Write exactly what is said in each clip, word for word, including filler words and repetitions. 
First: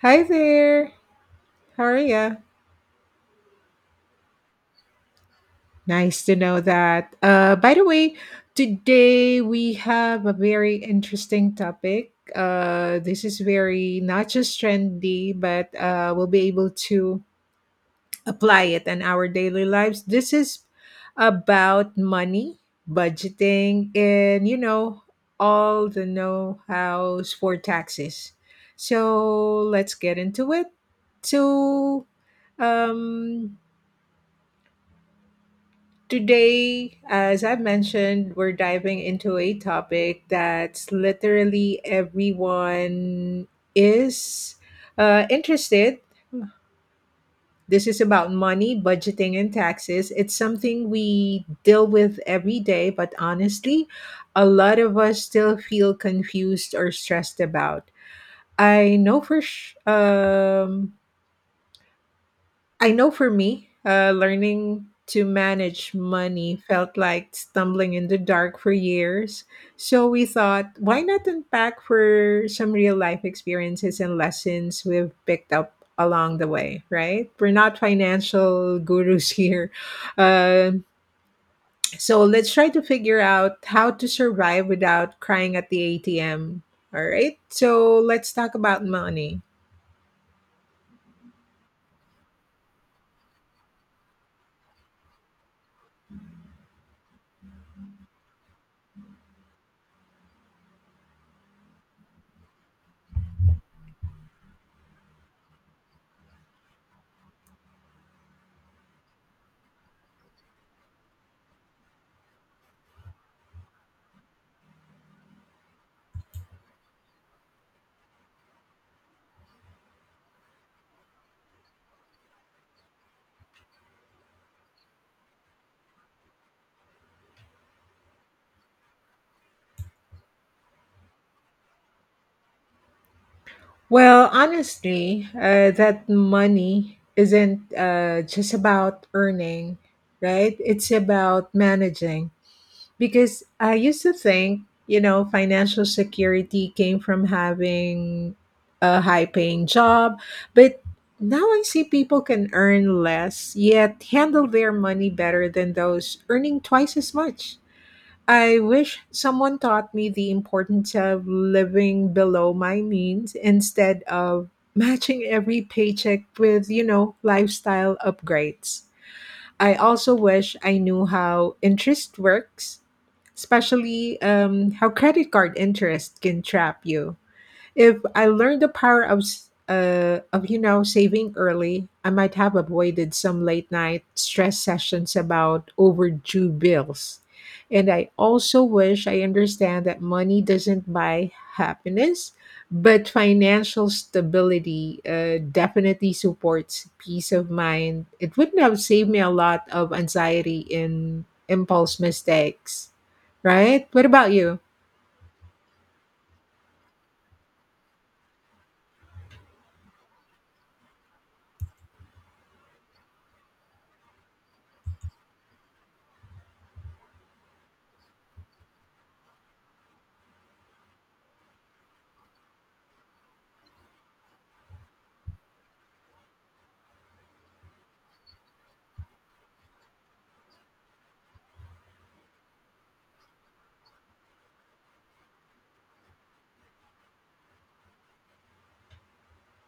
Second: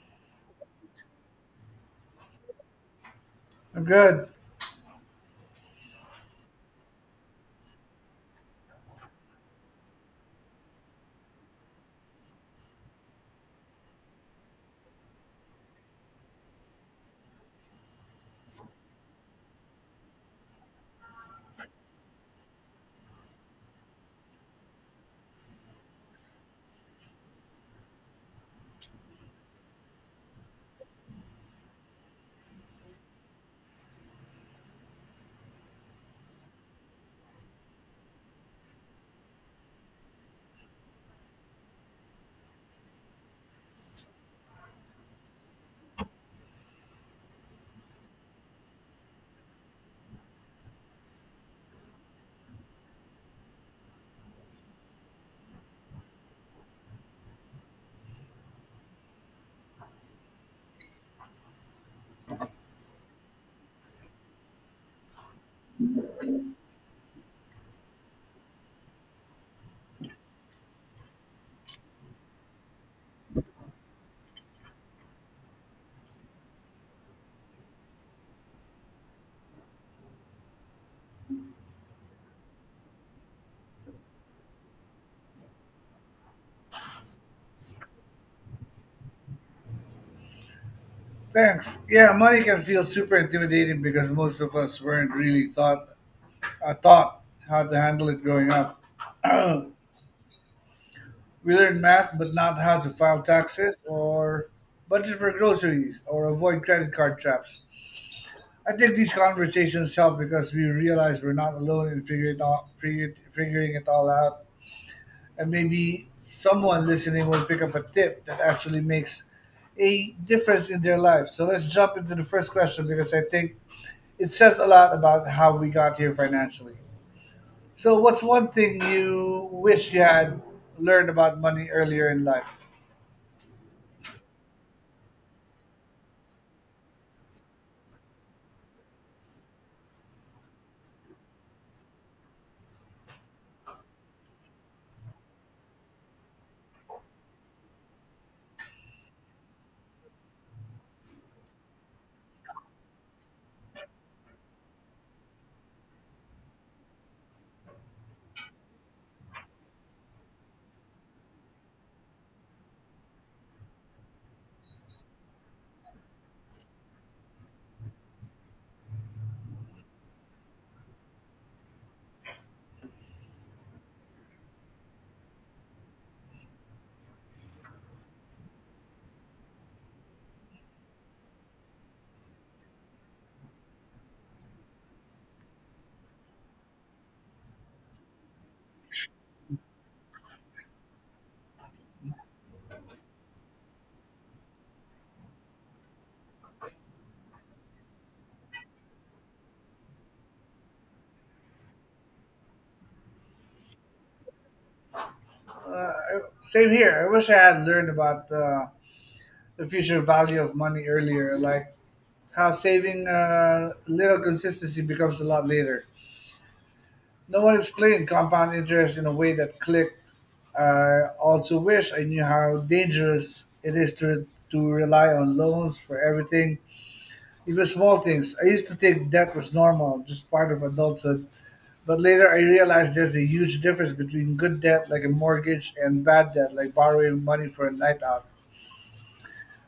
Hi there. How are you? Good. Nice to know that. Uh, by the way, today we have a very interesting topic. Uh, this is very not just trendy, but uh, we'll be able to apply it in our daily lives. This is about money, budgeting, and you know, all the know hows for taxes. So let's get into it. So, um, Today, as I mentioned, we're diving into a topic that's literally everyone is uh, interested. This is about money, budgeting, and taxes. It's something we deal with every day, but honestly, a lot of us still feel confused or stressed about. I know for sh- um, I know for me, uh, learning to manage money felt like stumbling in the dark for years. So we thought, why not unpack for some real life experiences and lessons we've picked up along the way, right? We're not financial gurus here. Um so let's try to figure out how to survive without crying at the A T M. All right. So let's talk about money. Thanks. Yeah, money can feel super intimidating because most of us weren't really taught uh, taught how to handle it growing up. We learned math, but not how to file taxes or budget for groceries or avoid credit card traps. I think these conversations help because we realize we're not alone in figuring it all, figure, figuring it all out, and maybe someone listening will pick up a tip that actually makes a difference in their life. So let's jump into the first question because I think It says a lot about how we got here financially. So, what's one thing you wish you had learned about money earlier in life? Well, honestly, uh, that money isn't uh, just about earning, right? It's about managing. Because I used to think, you know, financial security came from having a high paying job. But now I see people can earn less, yet handle their money better than those earning twice as much. I wish someone taught me the importance of living below my means instead of matching every paycheck with, you know, lifestyle upgrades. I also wish I knew how interest works, especially um, how credit card interest can trap you. If I learned the power of s- uh, of you know saving early, I might have avoided some late night stress sessions about overdue bills. And I also wish I understand that money doesn't buy happiness, but financial stability uh, definitely supports peace of mind. It wouldn't have saved me a lot of anxiety and impulse mistakes, right? What about you? Uh, Same here. I wish I had learned about uh, the future value of money earlier, like how saving uh, little consistency becomes a lot later. No one explained compound interest in a way that clicked. I also wish I knew how dangerous it is to to rely on loans for everything. It was small things. I used to think debt was normal, just part of adulthood. But later I realized there's a huge difference between good debt, like a mortgage, and bad debt, like borrowing money for a night out.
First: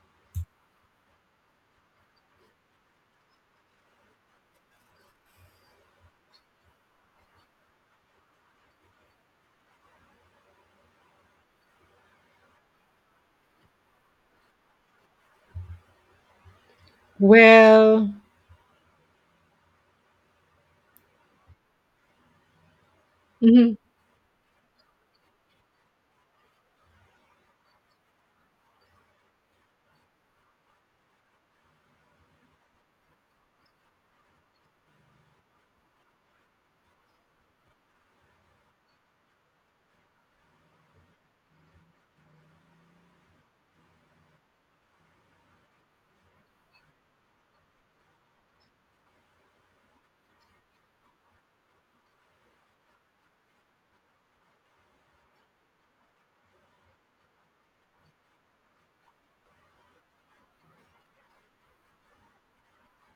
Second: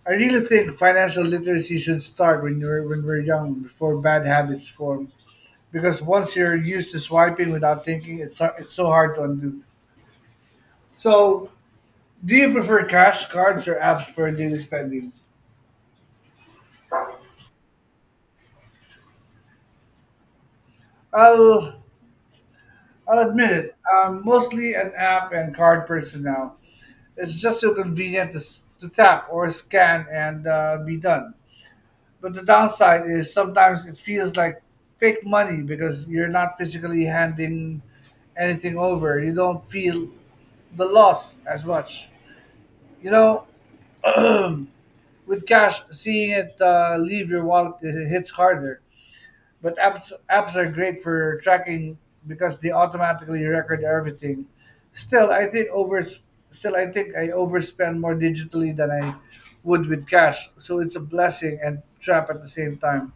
I really think financial literacy should start when you're when we're young, before bad habits form. Because once you're used to swiping without thinking, it's so- it's so hard to undo. So, do you prefer cash, cards, or apps for daily spending? Well, I'll I'll admit mhm. it. I'm mostly an app and card person now. It's just so convenient to, s- to tap or scan and uh, be done. But the downside is sometimes it feels like fake money because you're not physically handing anything over. You don't feel the loss as much. You know, with cash, seeing it uh, leave your wallet, it hits harder. But apps apps are great for tracking because they automatically record everything. Still, I think over still I think I overspend more digitally than I would with cash. So it's a blessing and trap at the same time.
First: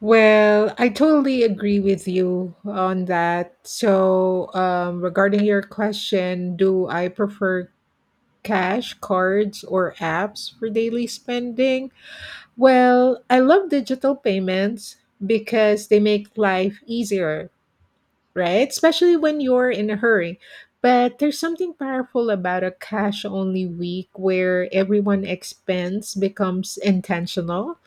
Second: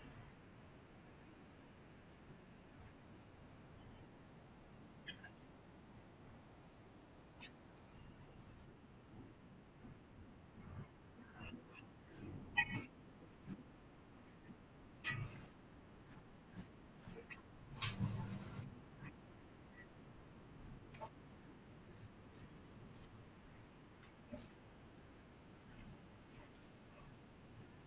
Well, I totally agree with you on that. So, um, regarding your question, do I prefer cash, cards, or apps for daily spending? Well, I love digital payments because they make life easier, right? Especially when you're in a hurry. But there's something powerful about a cash only week where everyone expense becomes intentional.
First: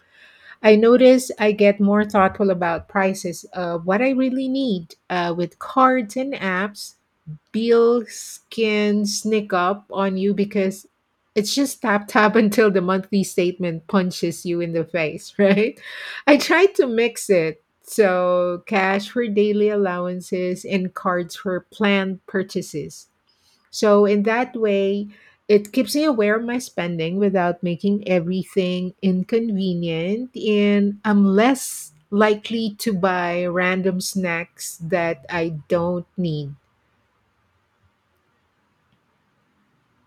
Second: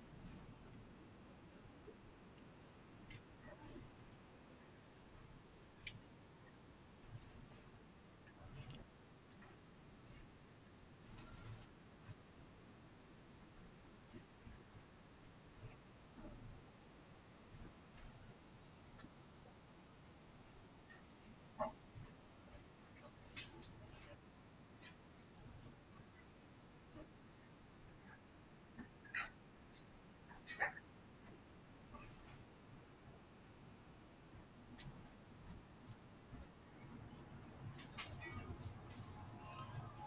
I notice I get more thoughtful about prices. Uh, what I really need uh, with cards and apps. Bills can sneak up on you because it's just tap tap until the monthly statement punches you in the face, right? I try to mix it. So, cash for daily allowances and cards for planned purchases. So, in that way, it keeps me aware of my spending without making everything inconvenient, and I'm less likely to buy random snacks that I don't need.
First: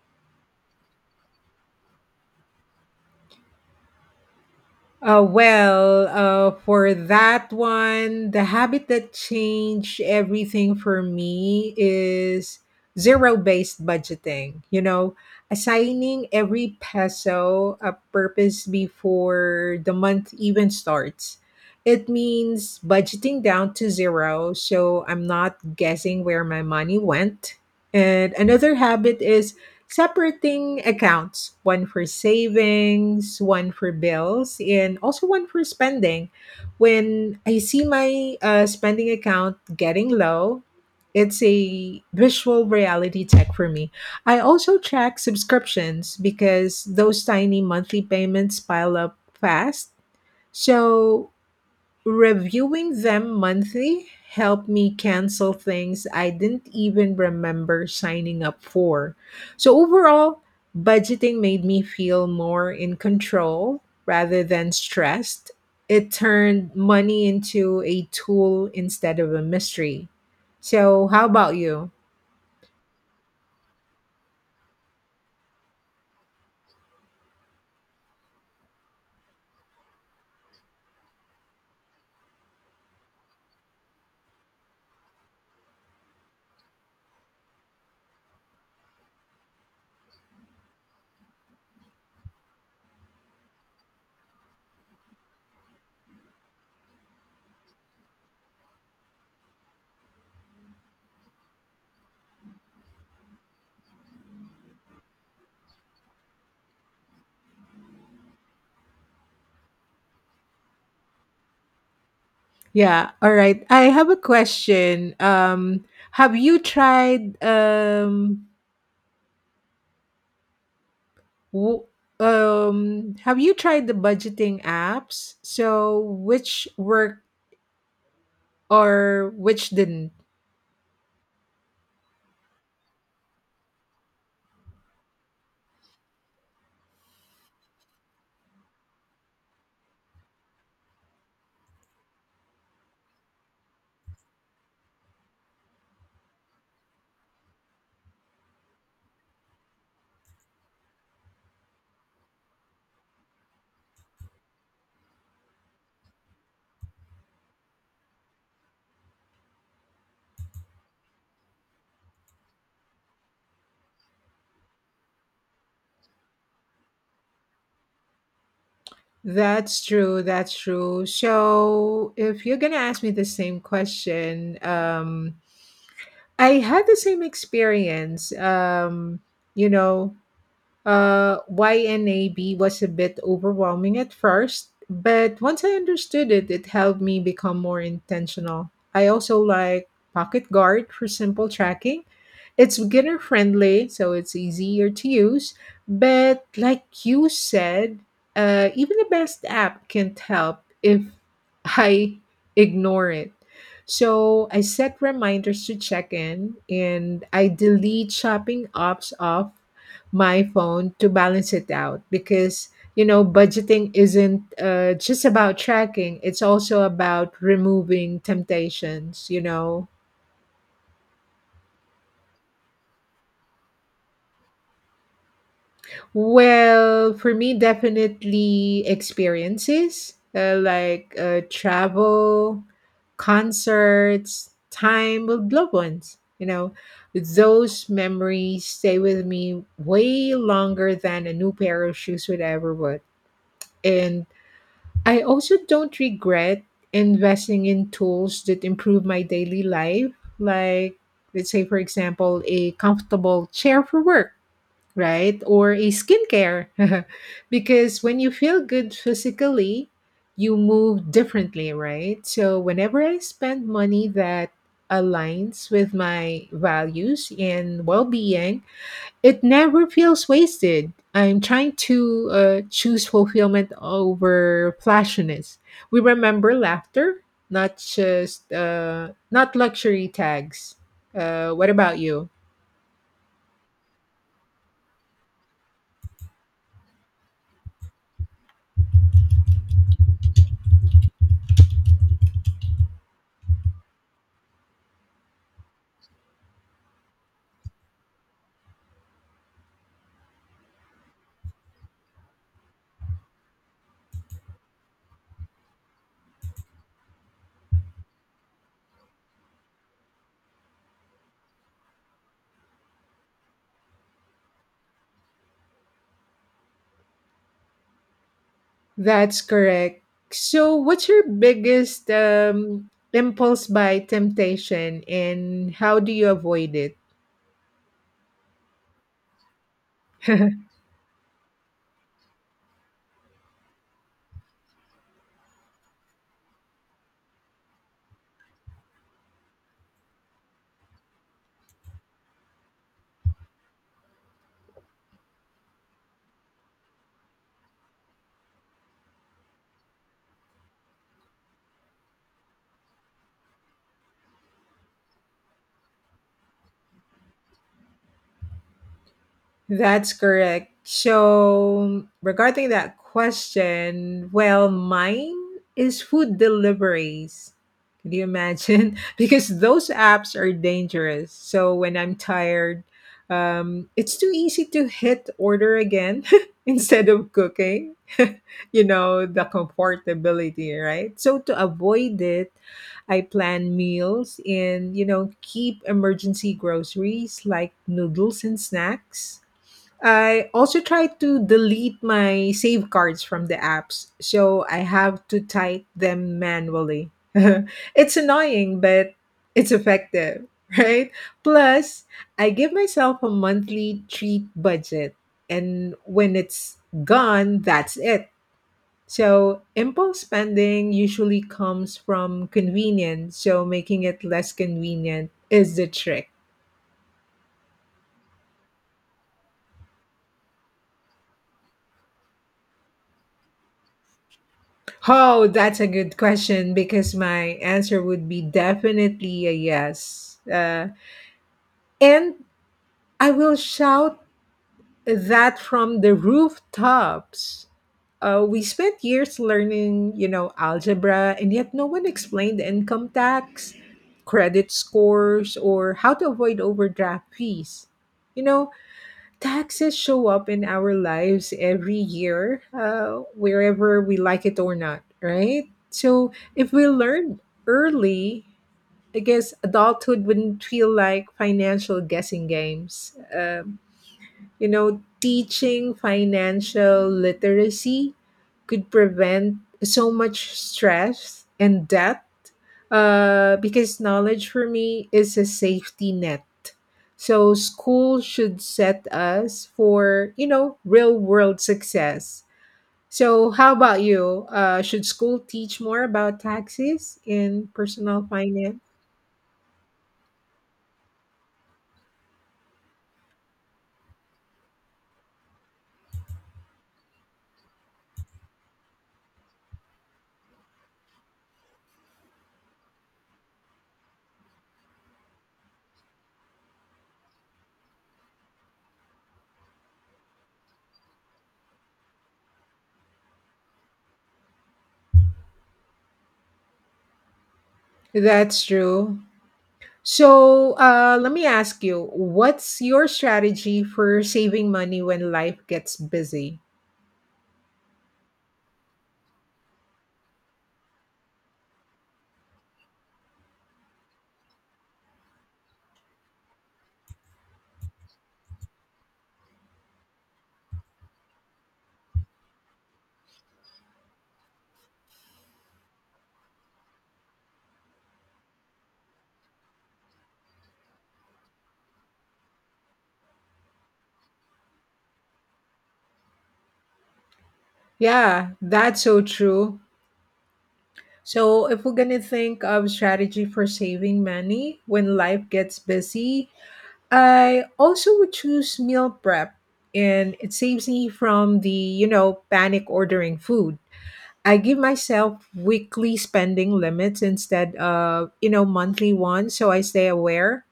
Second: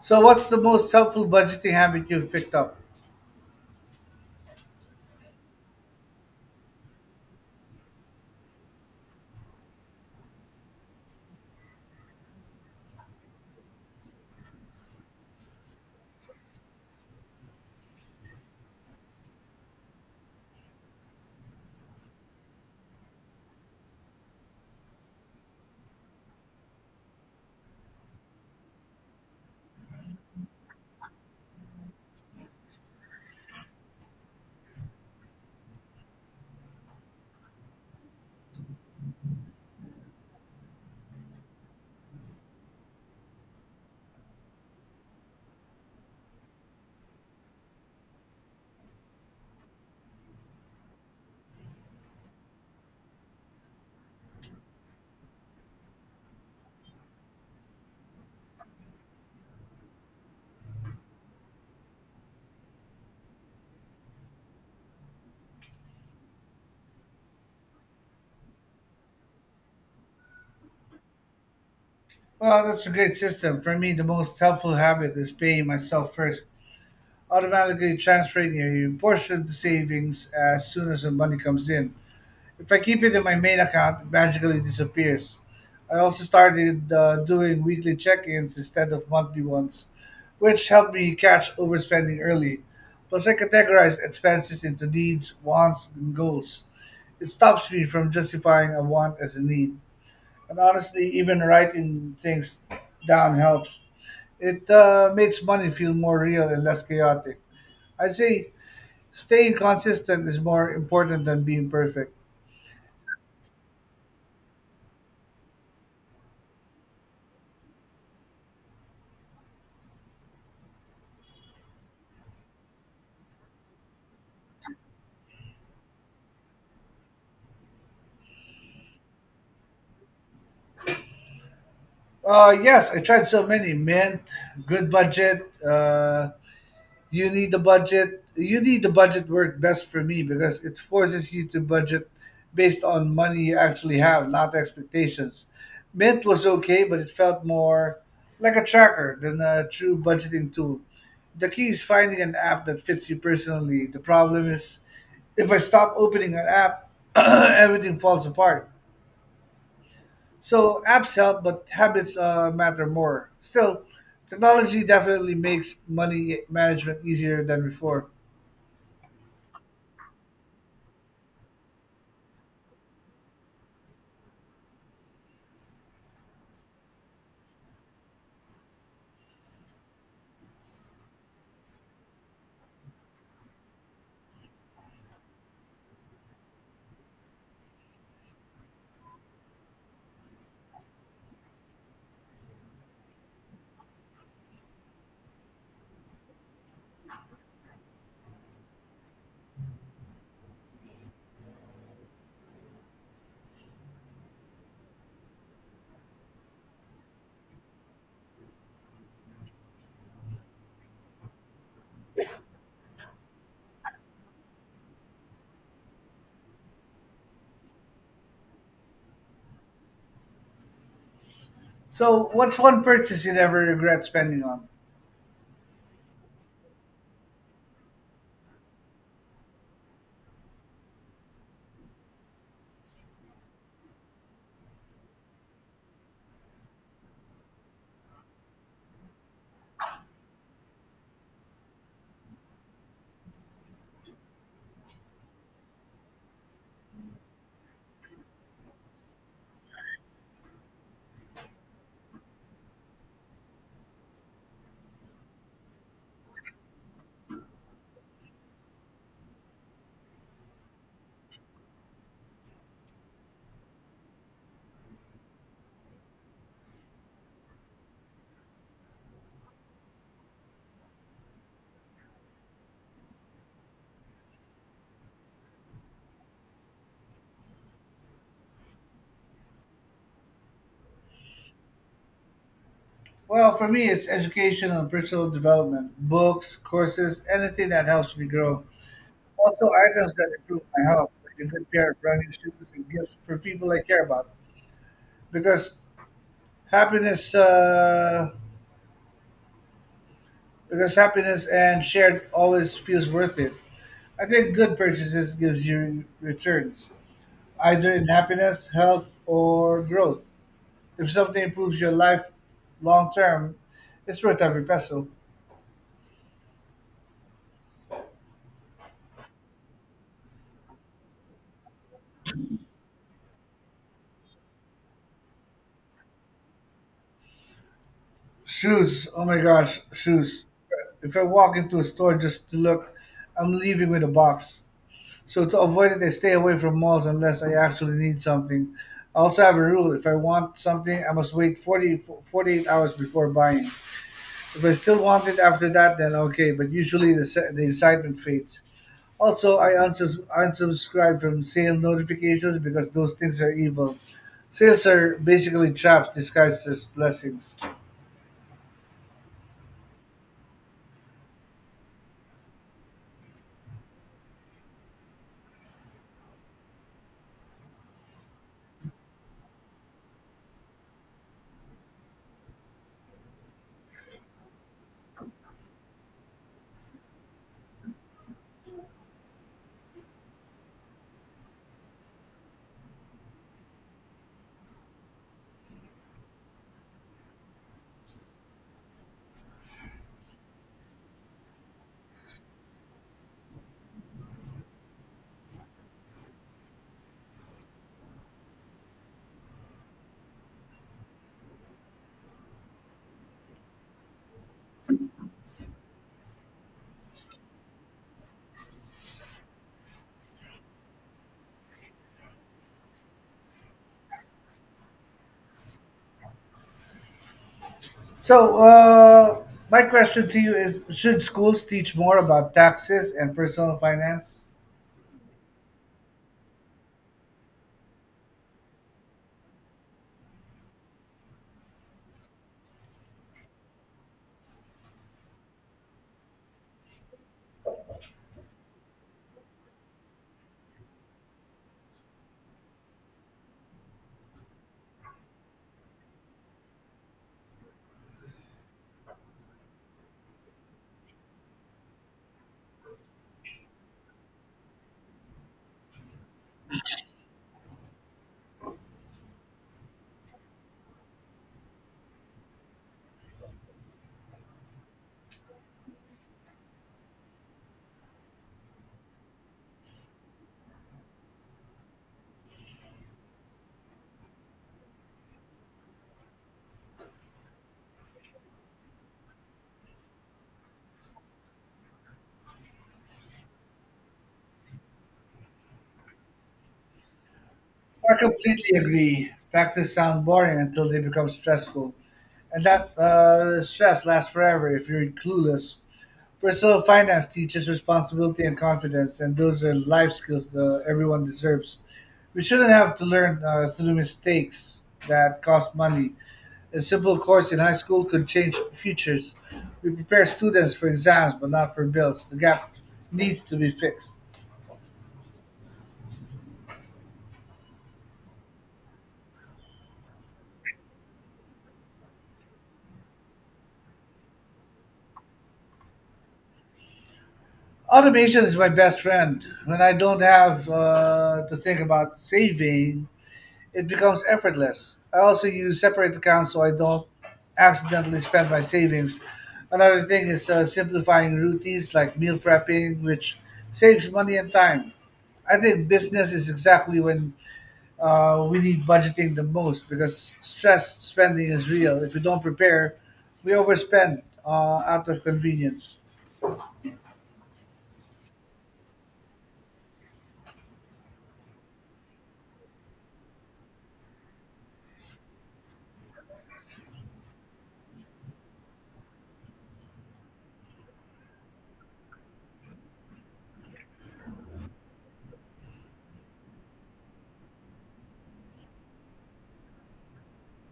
So what's the most helpful budgeting habit you've picked up? Uh, well, uh, for that one, the habit that changed everything for me is zero based budgeting. You know, assigning every peso a purpose before the month even starts. It means budgeting down to zero, so I'm not guessing where my money went. And another habit is separating accounts, one for savings, one for bills, and also one for spending. When I see my uh, spending account getting low, it's a visual reality check for me. I also track subscriptions because those tiny monthly payments pile up fast. So reviewing them monthly helped me cancel things I didn't even remember signing up for. So, overall, budgeting made me feel more in control rather than stressed. It turned money into a tool instead of a mystery. So, how about you? Well, that's a great system. For me, the most helpful habit is paying myself first, automatically transferring a portion to savings as soon as the money comes in. If I keep it in my main account, it magically disappears. I also started uh, doing weekly check ins instead of monthly ones, which helped me catch overspending early. Plus, I categorize expenses into needs, wants, and goals. It stops me from justifying a want as a need. And honestly, even writing things down helps. It uh, makes money feel more real and less chaotic. I'd say staying consistent is more important than being perfect. Yeah, all right. I have a question. Um, have you tried um W- Um, have you tried the budgeting apps? So which work or which didn't? Uh, yes, I tried so many, Mint, Good budget. Uh, you need the budget. You need the budget work best for me because it forces you to budget based on money you actually have, not expectations. Mint was okay, but it felt more like a tracker than a true budgeting tool. The key is finding an app that fits you personally. The problem is if I stop opening an app, everything falls apart. So apps help, but habits uh, matter more. Still, technology definitely makes money management easier than before. That's true. That's true. So if you're gonna ask me the same question, um, I had the same experience. Um, you know, uh, why nab was a bit overwhelming at first, but once I understood it, it helped me become more intentional. I also like Pocket Guard for simple tracking. It's beginner friendly, so it's easier to use. But like you said, uh, even the best app can't help if I ignore it. So I set reminders to check in, and I delete shopping apps off my phone to balance it out, because you know budgeting isn't uh, just about tracking, it's also about removing temptations, you know. So, what's one purchase you never regret spending on? Well, for me, definitely experiences, uh, like uh, travel, concerts, time with loved ones. You know, those memories stay with me way longer than a new pair of shoes would ever would. And I also don't regret investing in tools that improve my daily life, like, let's say, for example, a comfortable chair for work, right? Or a skincare. Because when you feel good physically, you move differently, right? So whenever I spend money that aligns with my values and well-being, it never feels wasted. I'm trying to uh, choose fulfillment over flashiness. We remember laughter, not just uh, not luxury tags. Uh, what about you? Well, for me, it's education and personal development, books, courses, anything that helps me grow. Also, items that improve my health, like a good pair of running shoes and gifts for people I care about. Because happiness, uh, because happiness and shared always feels worth it. I think good purchases gives you returns, either in happiness, health, or growth. If something improves your life long term, it's worth every peso. That's correct. So, what's your biggest um, impulse by temptation and how do you avoid it? Shoes, oh my gosh, shoes. If I walk into a store just to look, I'm leaving with a box. So to avoid it, I stay away from malls unless I actually need something. I also have a rule. If I want something, I must wait forty forty eight hours before buying. If I still want it after that, then okay, but usually the, se- the excitement fades. Also, I unsus- unsubscribe from sale notifications because those things are evil. Sales are basically traps disguised as blessings. That's correct. So, regarding that question, well, mine is food deliveries. Can you imagine? Because those apps are dangerous. So, when I'm tired, um, it's too easy to hit order again instead of cooking. You know, the comfortability, right? So, to avoid it, I plan meals and, you know, keep emergency groceries like noodles and snacks. I also try to delete my save cards from the apps, so I have to type them manually. It's annoying, but it's effective, right? Plus, I give myself a monthly treat budget, and when it's gone, that's it. So, impulse spending usually comes from convenience, so making it less convenient is the trick. So, uh, my question to you is: should schools teach more about taxes and personal finance? Oh, that's a good question, because my answer would be definitely a yes. Uh, and I will shout that from the rooftops. Uh, we spent years learning, you know, algebra, and yet no one explained income tax, credit scores, or how to avoid overdraft fees. You know, taxes show up in our lives every year, uh, wherever we like it or not, right? So if we learn early, I guess adulthood wouldn't feel like financial guessing games. Uh, you know, teaching financial literacy could prevent so much stress and debt, uh, because knowledge for me is a safety net. So school should set us for, you know, real world success. So how about you uh, should school teach more about taxes and I personal completely finance? agree. Taxes sound boring until they become stressful. And that uh, stress lasts forever if you're clueless. Personal finance teaches responsibility and confidence, and those are life skills that everyone deserves. We shouldn't have to learn uh, through mistakes that cost money. A simple course in high school could change futures. We prepare students for exams, but not for bills. The gap needs to be fixed. That's true. So uh, let me ask you, what's your strategy for saving money when life gets busy? Automation is my best friend. When I don't have uh, to think about saving, it becomes effortless. I also use separate accounts so I don't accidentally spend my savings. Another thing is uh, simplifying routines like meal prepping, which saves money and time. I think business is exactly when uh, we need budgeting the most because stress spending is real. If we don't prepare, we overspend uh, out of convenience. Yeah, that's so true. So if we're gonna think of strategy for saving money when life gets busy, I also would choose meal prep, and it saves me from the, you know, panic ordering food. I give myself weekly spending limits instead of, you know, monthly ones, so I stay aware.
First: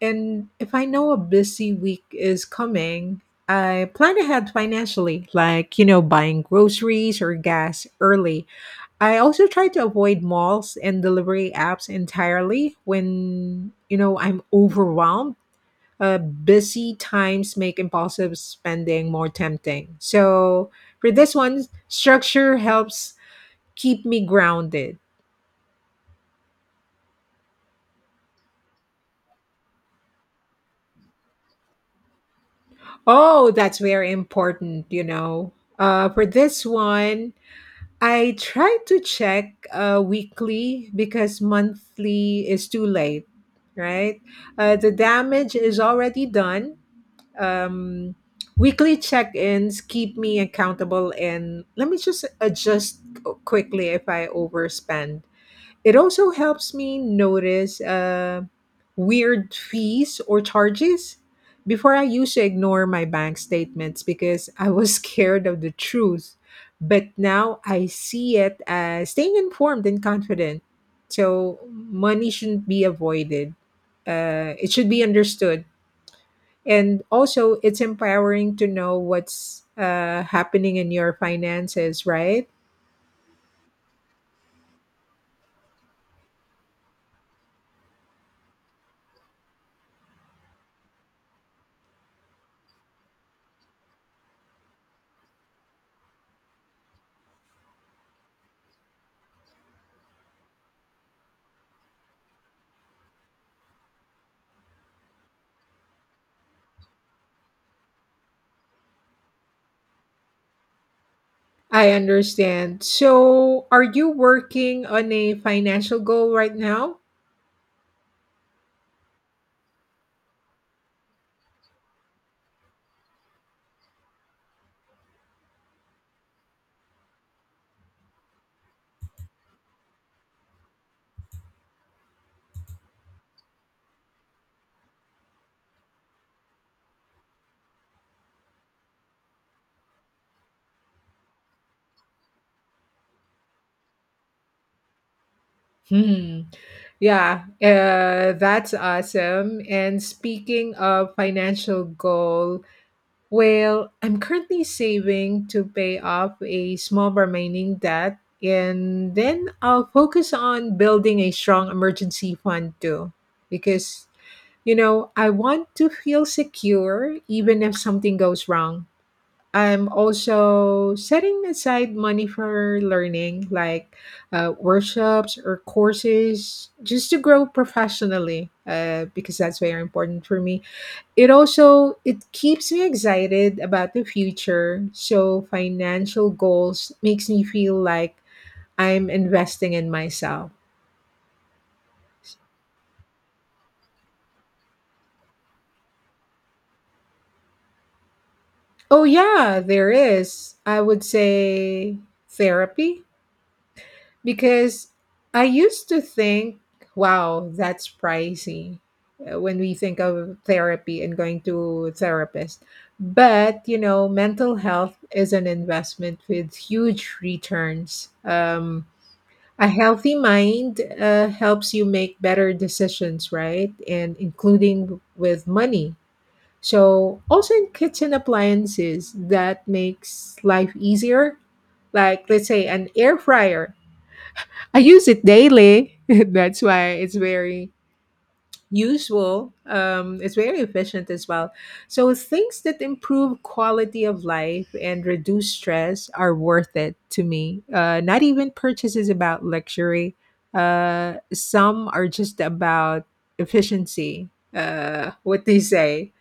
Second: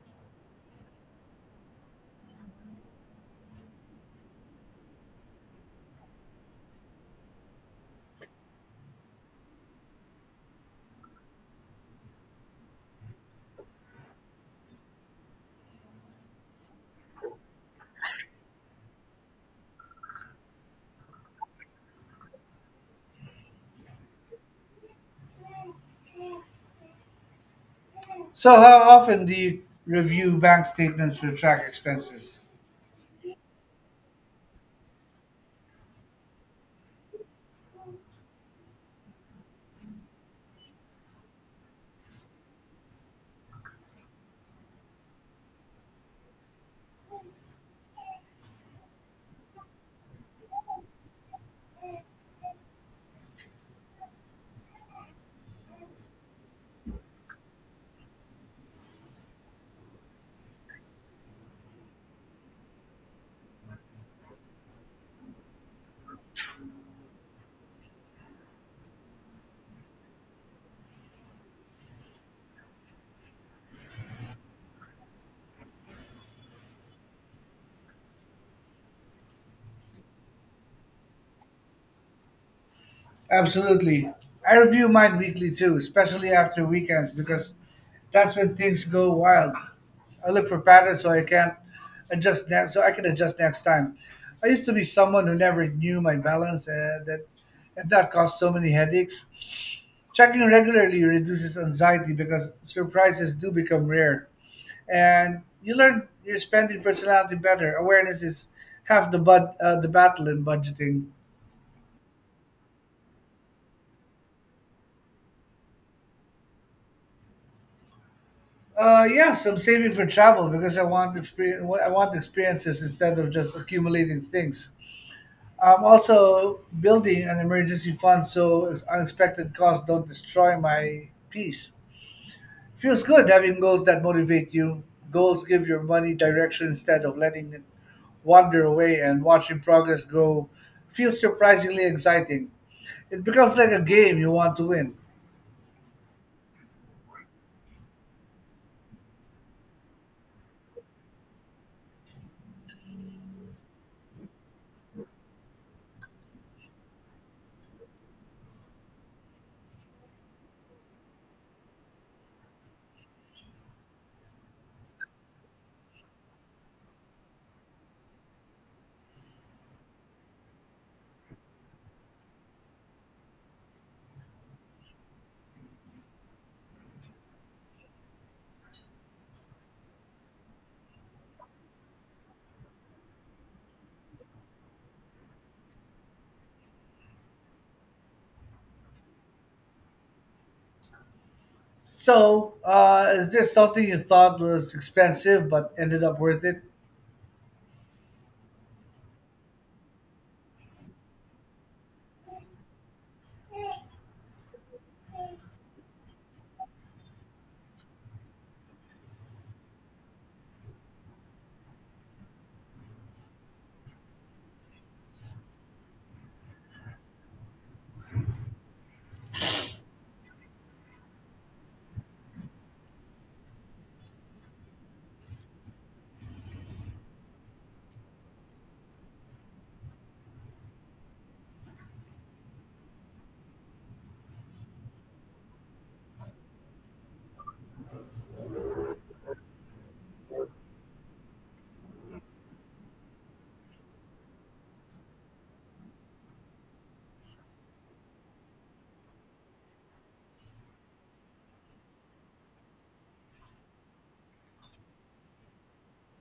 And if I know a busy week is coming, I plan ahead financially, like, you know, buying groceries or gas early. I also try to avoid malls and delivery apps entirely when, you know, I'm overwhelmed. Uh, busy times make impulsive spending more tempting. So, for this one, structure helps keep me grounded. So, how often do you review bank statements to track expenses? Oh, that's very important, you know. Uh, for this one, I try to check uh, weekly, because monthly is too late, right? Uh, the damage is already done. Um, Weekly check ins keep me accountable, and let me just adjust quickly if I overspend. It also helps me notice uh, weird fees or charges. Before, I used to ignore my bank statements because I was scared of the truth. But now I see it as staying informed and confident. So, money shouldn't be avoided, uh, it should be understood. And also, it's empowering to know what's uh, happening in your finances, right? Absolutely. I review mine weekly too, especially after weekends because that's when things go wild. I look for patterns so I can't adjust that, so I can adjust next time. I used to be someone who never knew my balance, and that and that caused so many headaches. Checking regularly reduces anxiety because surprises do become rare. And you learn your spending personality better. Awareness is half the bud, uh, the battle in budgeting. I understand. So, are you working on a financial goal right now? Uh, yes, I'm saving for travel because I want experience. I want experiences instead of just accumulating things. I'm also building an emergency fund so unexpected costs don't destroy my peace. Feels good having goals that motivate you. Goals give your money direction instead of letting it wander away, and watching progress grow feels surprisingly exciting. It becomes like a game you want to win. Hmm. Yeah, uh, that's awesome. And speaking of financial goal, well, I'm currently saving to pay off a small remaining debt, and then I'll focus on building a strong emergency fund too, because you know I want to feel secure even if something goes wrong. I'm also setting aside money for learning, like uh, workshops or courses, just to grow professionally, uh, because that's very important for me. It also it keeps me excited about the future. So financial goals makes me feel like I'm investing in myself. So, uh, is there something you thought was expensive but ended up worth it? Oh yeah, there is. I would say therapy. Because I used to think, wow, that's pricey uh, when we think of therapy and going to therapist. But, you know, mental health is an investment with huge returns. Um, a healthy mind uh, helps you make better decisions, right? And including with money. So, also in kitchen appliances that makes life easier, like let's say an air fryer. I use it daily. That's why it's very useful. Um, it's very efficient as well. So things that improve quality of life and reduce stress are worth it to me. Uh, not even purchases about luxury. Uh, some are just about efficiency. Uh, what they say?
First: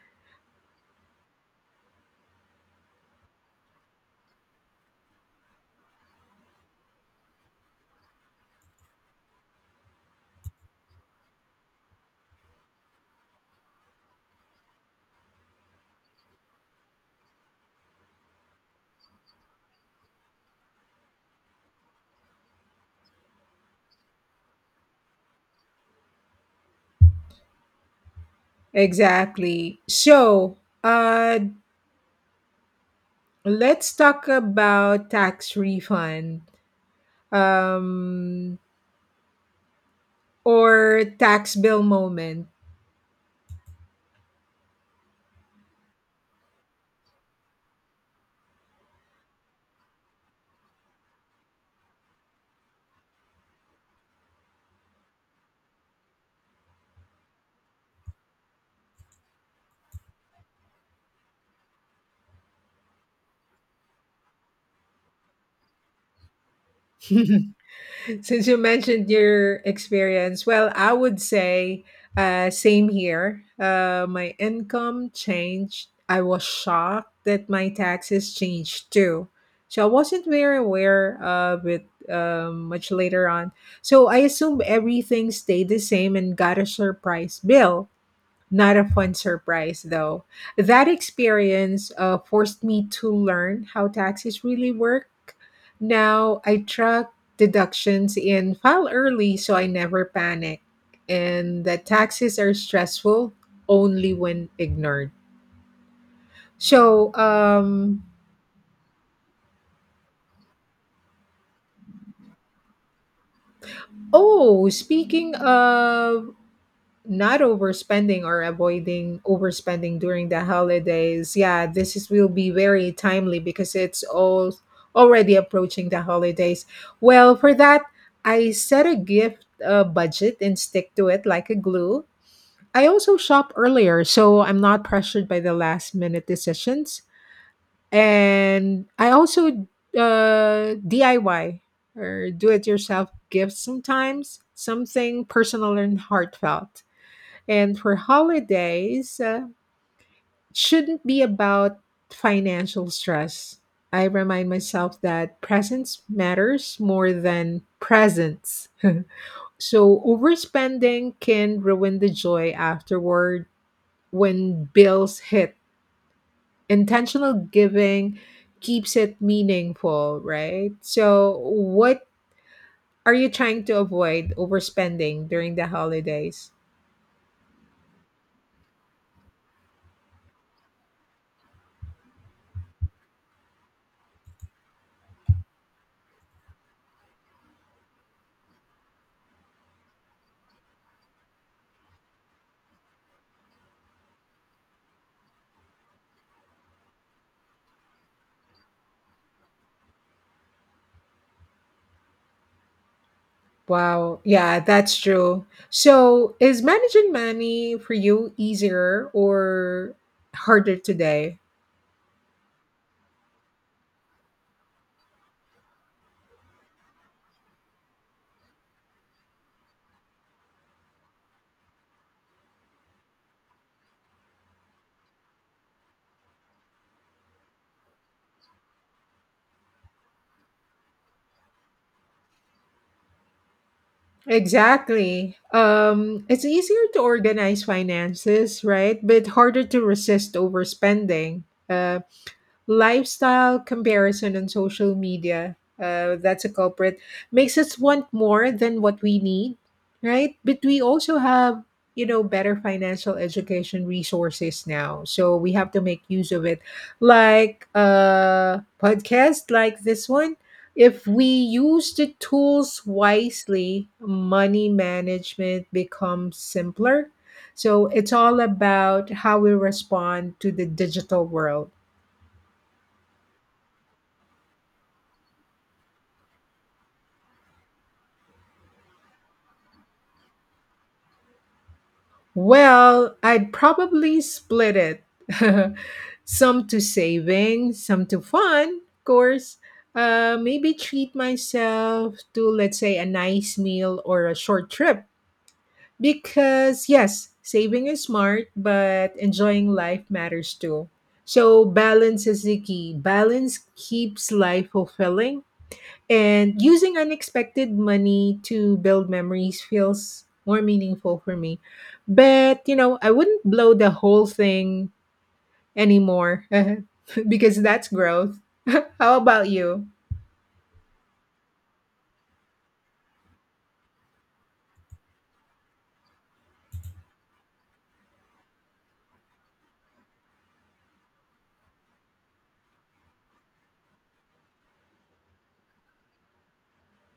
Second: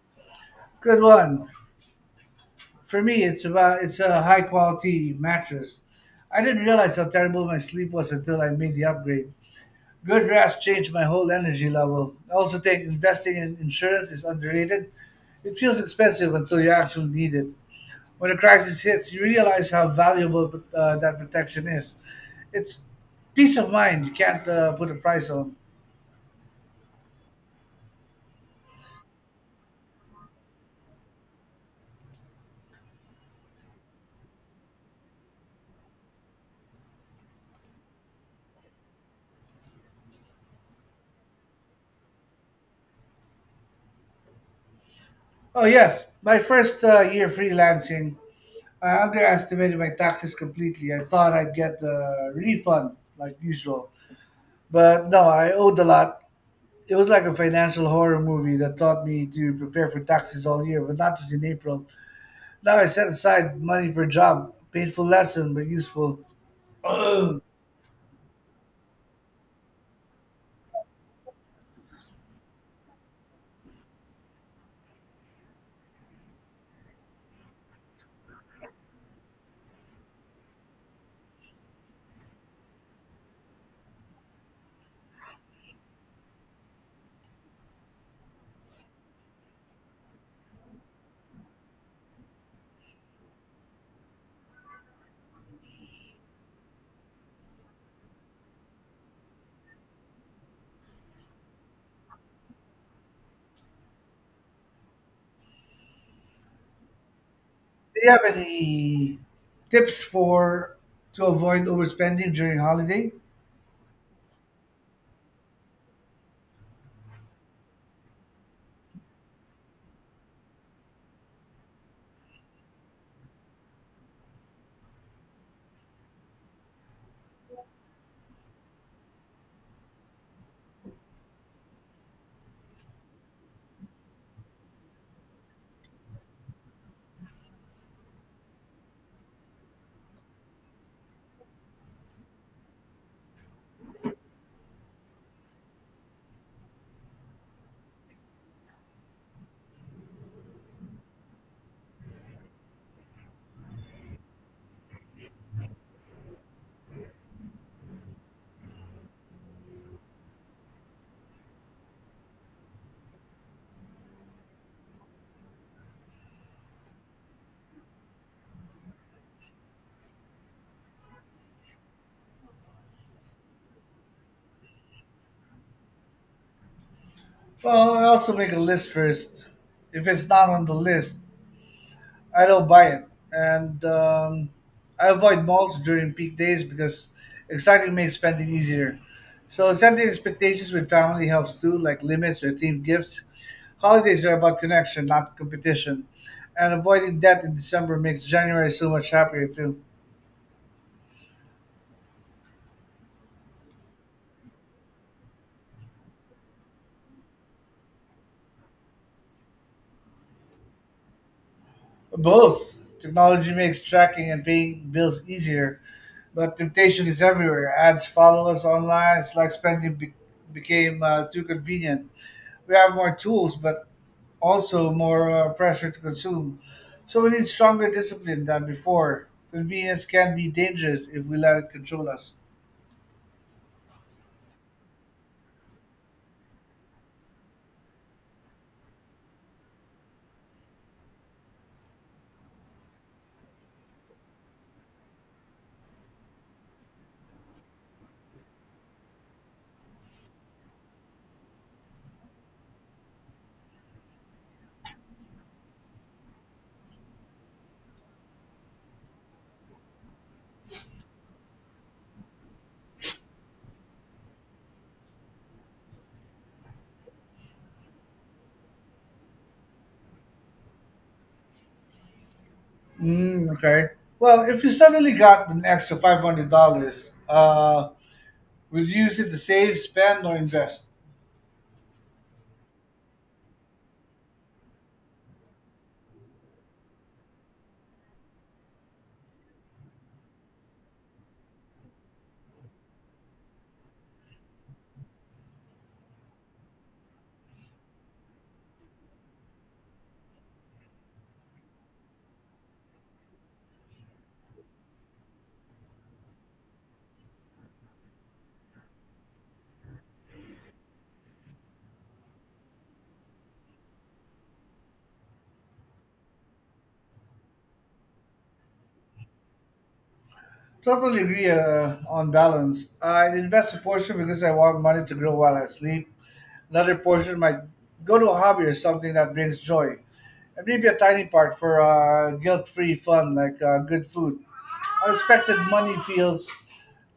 Good one. For me, it's about it's a high quality mattress. I didn't realize how terrible my sleep was until I made the upgrade. Good rest changed my whole energy level. I also think investing in insurance is underrated. It feels expensive until you actually need it. When a crisis hits, you realize how valuable uh, that protection is. It's peace of mind you can't uh, put a price on. Exactly. So uh, let's talk about tax refund. Um, or tax bill moment? Oh yes, my first uh, year freelancing, I underestimated my taxes completely. I thought I'd get the refund like usual, but no, I owed a lot. It was like a financial horror movie that taught me to prepare for taxes all year, but not just in April. Now I set aside money per job. Painful lesson, but useful. Um, Since you mentioned your experience, well, I would say uh, same here. Uh, my income changed. I was shocked that my taxes changed too. So I wasn't very aware of it um, much later on. So I assumed everything stayed the same and got a surprise bill. Not a fun surprise, though. That experience uh, forced me to learn how taxes really work. Now I track deductions and file early so I never panic. And that taxes are stressful only when ignored. So, Do um, you have any tips for to avoid overspending during holiday? oh, speaking of not overspending or avoiding overspending during the holidays. Yeah, this is will be very timely because it's all already approaching the holidays. Well, for that, I set a gift uh, budget and stick to it like a glue. I also shop earlier, so I'm not pressured by the last minute decisions. And I also uh, D I Y or do it yourself gifts sometimes, something personal and heartfelt. And for holidays, uh, shouldn't be about financial stress. I remind myself that presence matters more than presents. So overspending can ruin the joy afterward when bills hit. Intentional giving keeps it meaningful, right? So what are you trying to avoid overspending during the holidays? Well, I also make a list first. If it's not on the list, I don't buy it, and um, I avoid malls during peak days because exciting makes spending easier. So setting expectations with family helps too, like limits or themed gifts. Holidays are about connection, not competition, and avoiding debt in December makes January so much happier too. Wow. Yeah, that's true. So, is managing money for you easier or harder today? Both technology makes tracking and paying bills easier, but temptation is everywhere. Ads follow us online. It's like spending be- became uh, too convenient. We have more tools, but also more uh, pressure to consume. So we need stronger discipline than before. Convenience can be dangerous if we let it control us. Exactly. Um, it's easier to organize finances, right? But harder to resist overspending. Uh, lifestyle comparison on social media, uh, that's a culprit, makes us want more than what we need, right? But we also have, you know better financial education resources now, so we have to make use of it, like a podcast like this one. If we use the tools wisely, money management becomes simpler. So it's all about how we respond to the digital world. Mm, okay. Well, if you suddenly got an extra five hundred dollars, uh, would you use it to save, spend, or invest? Well, I'd probably split it. Some to saving, some to fun, of course. Uh, maybe treat myself to, let's say, a nice meal or a short trip. Because, yes, saving is smart, but enjoying life matters too. So, balance is the key. Balance keeps life fulfilling and using unexpected money to build memories feels more meaningful for me. But, you know, I wouldn't blow the whole thing anymore because that's growth. How about you? Totally agree uh, on balance. I'd invest a portion because I want money to grow while I sleep. Another portion might go to a hobby or something that brings joy, and maybe a tiny part for uh, guilt-free fun like uh, good food. Unexpected money feels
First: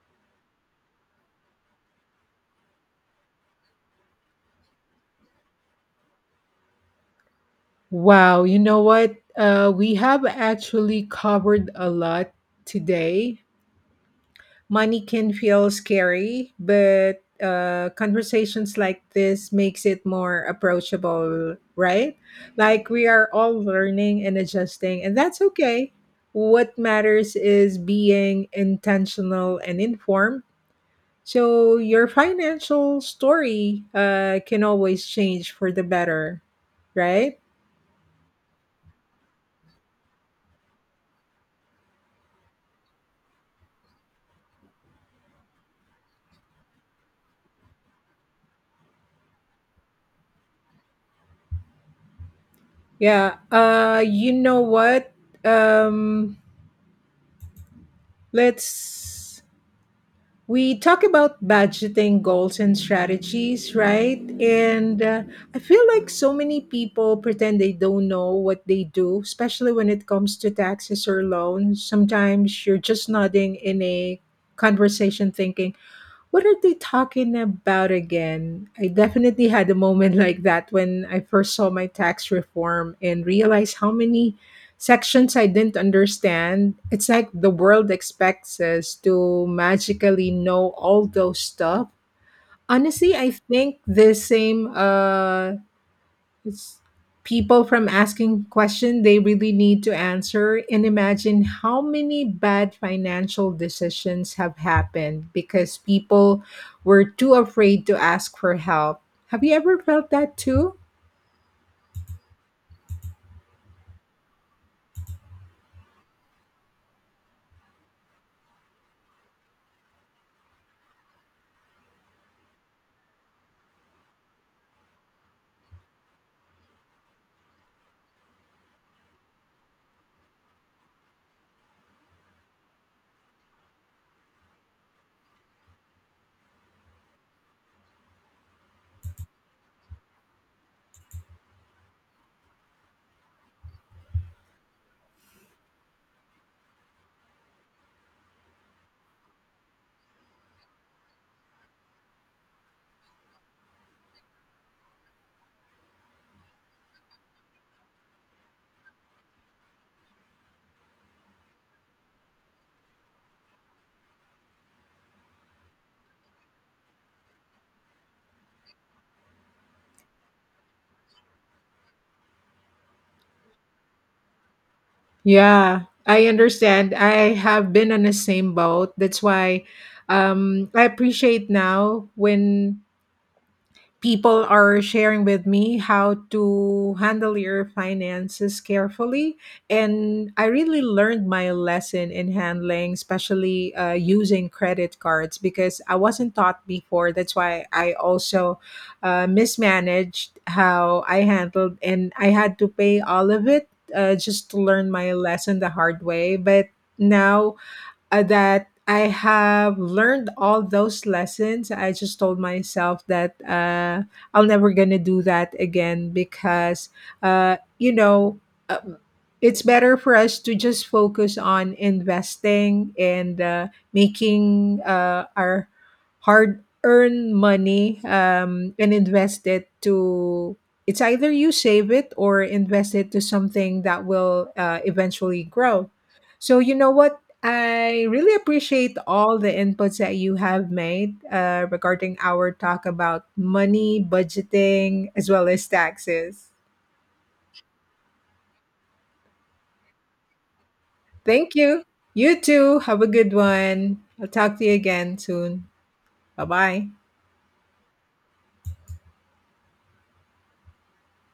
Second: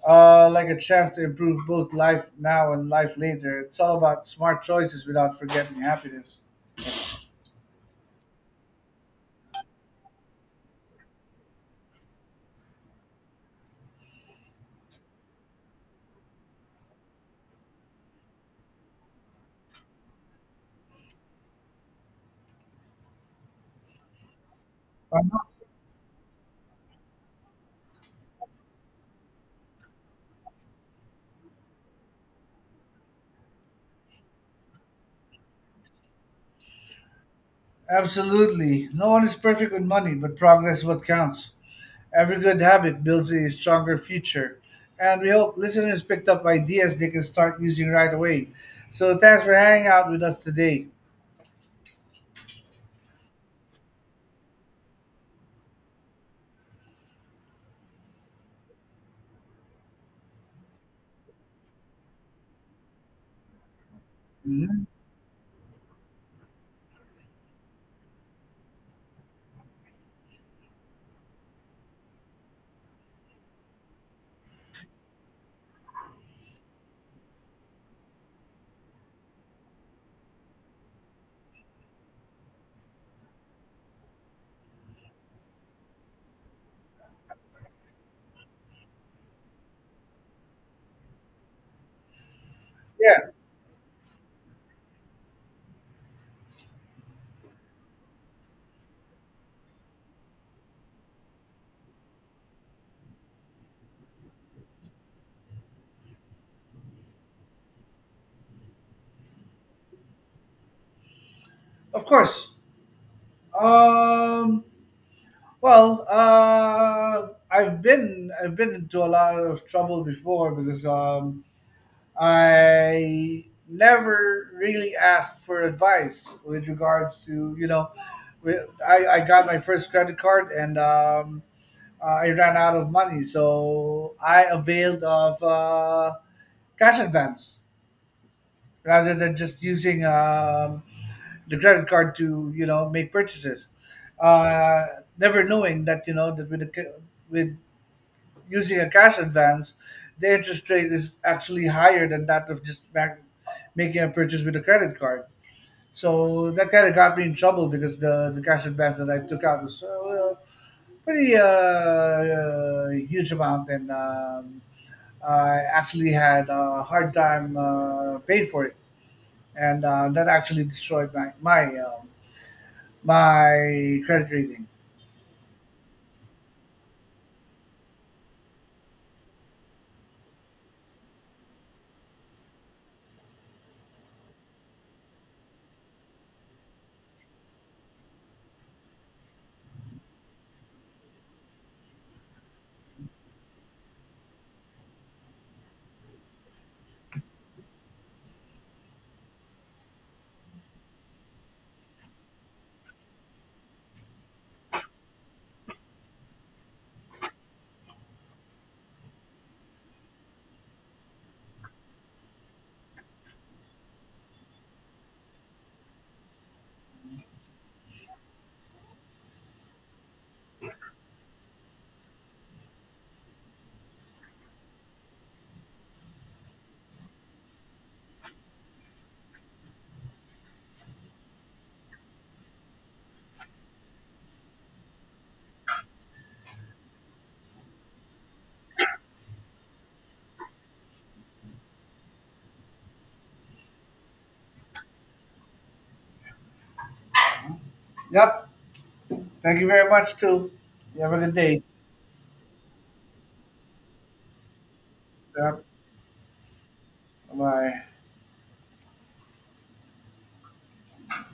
uh, like a chance to improve both life now and life later. It's all about smart choices without forgetting happiness. Wow, you know what? Uh, we have actually covered a lot today. Money can feel scary, but uh, conversations like this makes it more approachable, right? Like we are all learning and adjusting, and that's okay. What matters is being intentional and informed. So your financial story uh, can always change for the better, right? Absolutely, no one is perfect with money, but progress is what counts. Every good habit builds a stronger future. And we hope listeners picked up ideas they can start using right away. So thanks for hanging out with us today. Yeah. Uh, you know what? Um, let's We talk about budgeting goals and strategies, right? Mhm. And uh, I feel like so many people pretend they don't know what they do, especially when it comes to taxes or loans. Sometimes you're just nodding in a conversation thinking, what are they talking about again? I definitely had a moment like that when I first saw my tax reform and realized how many sections I didn't understand. It's like the world expects us to magically know all those stuff. Honestly, I Yeah, think the same uh it's people from asking questions they really need to answer, and imagine how many bad financial decisions have happened because people were too afraid to ask for help. Have you ever felt that too? of course. Um, well, uh, I've been I've been into a lot of trouble before because um, I never really asked for advice with regards to you know, we- I, I got my first credit card and um, Uh, I ran out of money, so I availed of uh, cash advance rather than just using um, the credit card to you know make purchases. Uh, Never knowing that you know that with a, ca- with using a cash advance, the interest rate is actually higher than that of just back, making a purchase with a credit card. So that kind of got me in trouble because the, the cash advance that I took out was uh, well, pretty uh, uh, huge amount and um, I actually had a hard time uh, paying for it, and uh, that actually destroyed my my um, my credit rating. Yeah, I understand. I have been on the same boat. That's why um, I appreciate now when people are sharing with me how to handle your finances carefully, and I really learned my lesson in handling, especially uh, using credit cards, because I wasn't taught before. That's why I also uh, mismanaged how I handled and I had to pay all of it, uh, just to learn my lesson the hard way. But now, uh, that I have learned all those lessons, I just told myself that uh, I'm never gonna do that again, because, uh, you know uh, it's better for us to just focus on investing and uh, making uh, our hard earned money, um, and invest it to, it's either you save it or invest it to something that will uh, eventually grow. So you know what? I really appreciate all the inputs that you have made uh, regarding our talk about money, budgeting, as well as taxes. Yep. Thank you very much too. You have a good Thank day. you. You too. Have a good one. I'll talk to you again Yep. soon. Bye bye. Bye.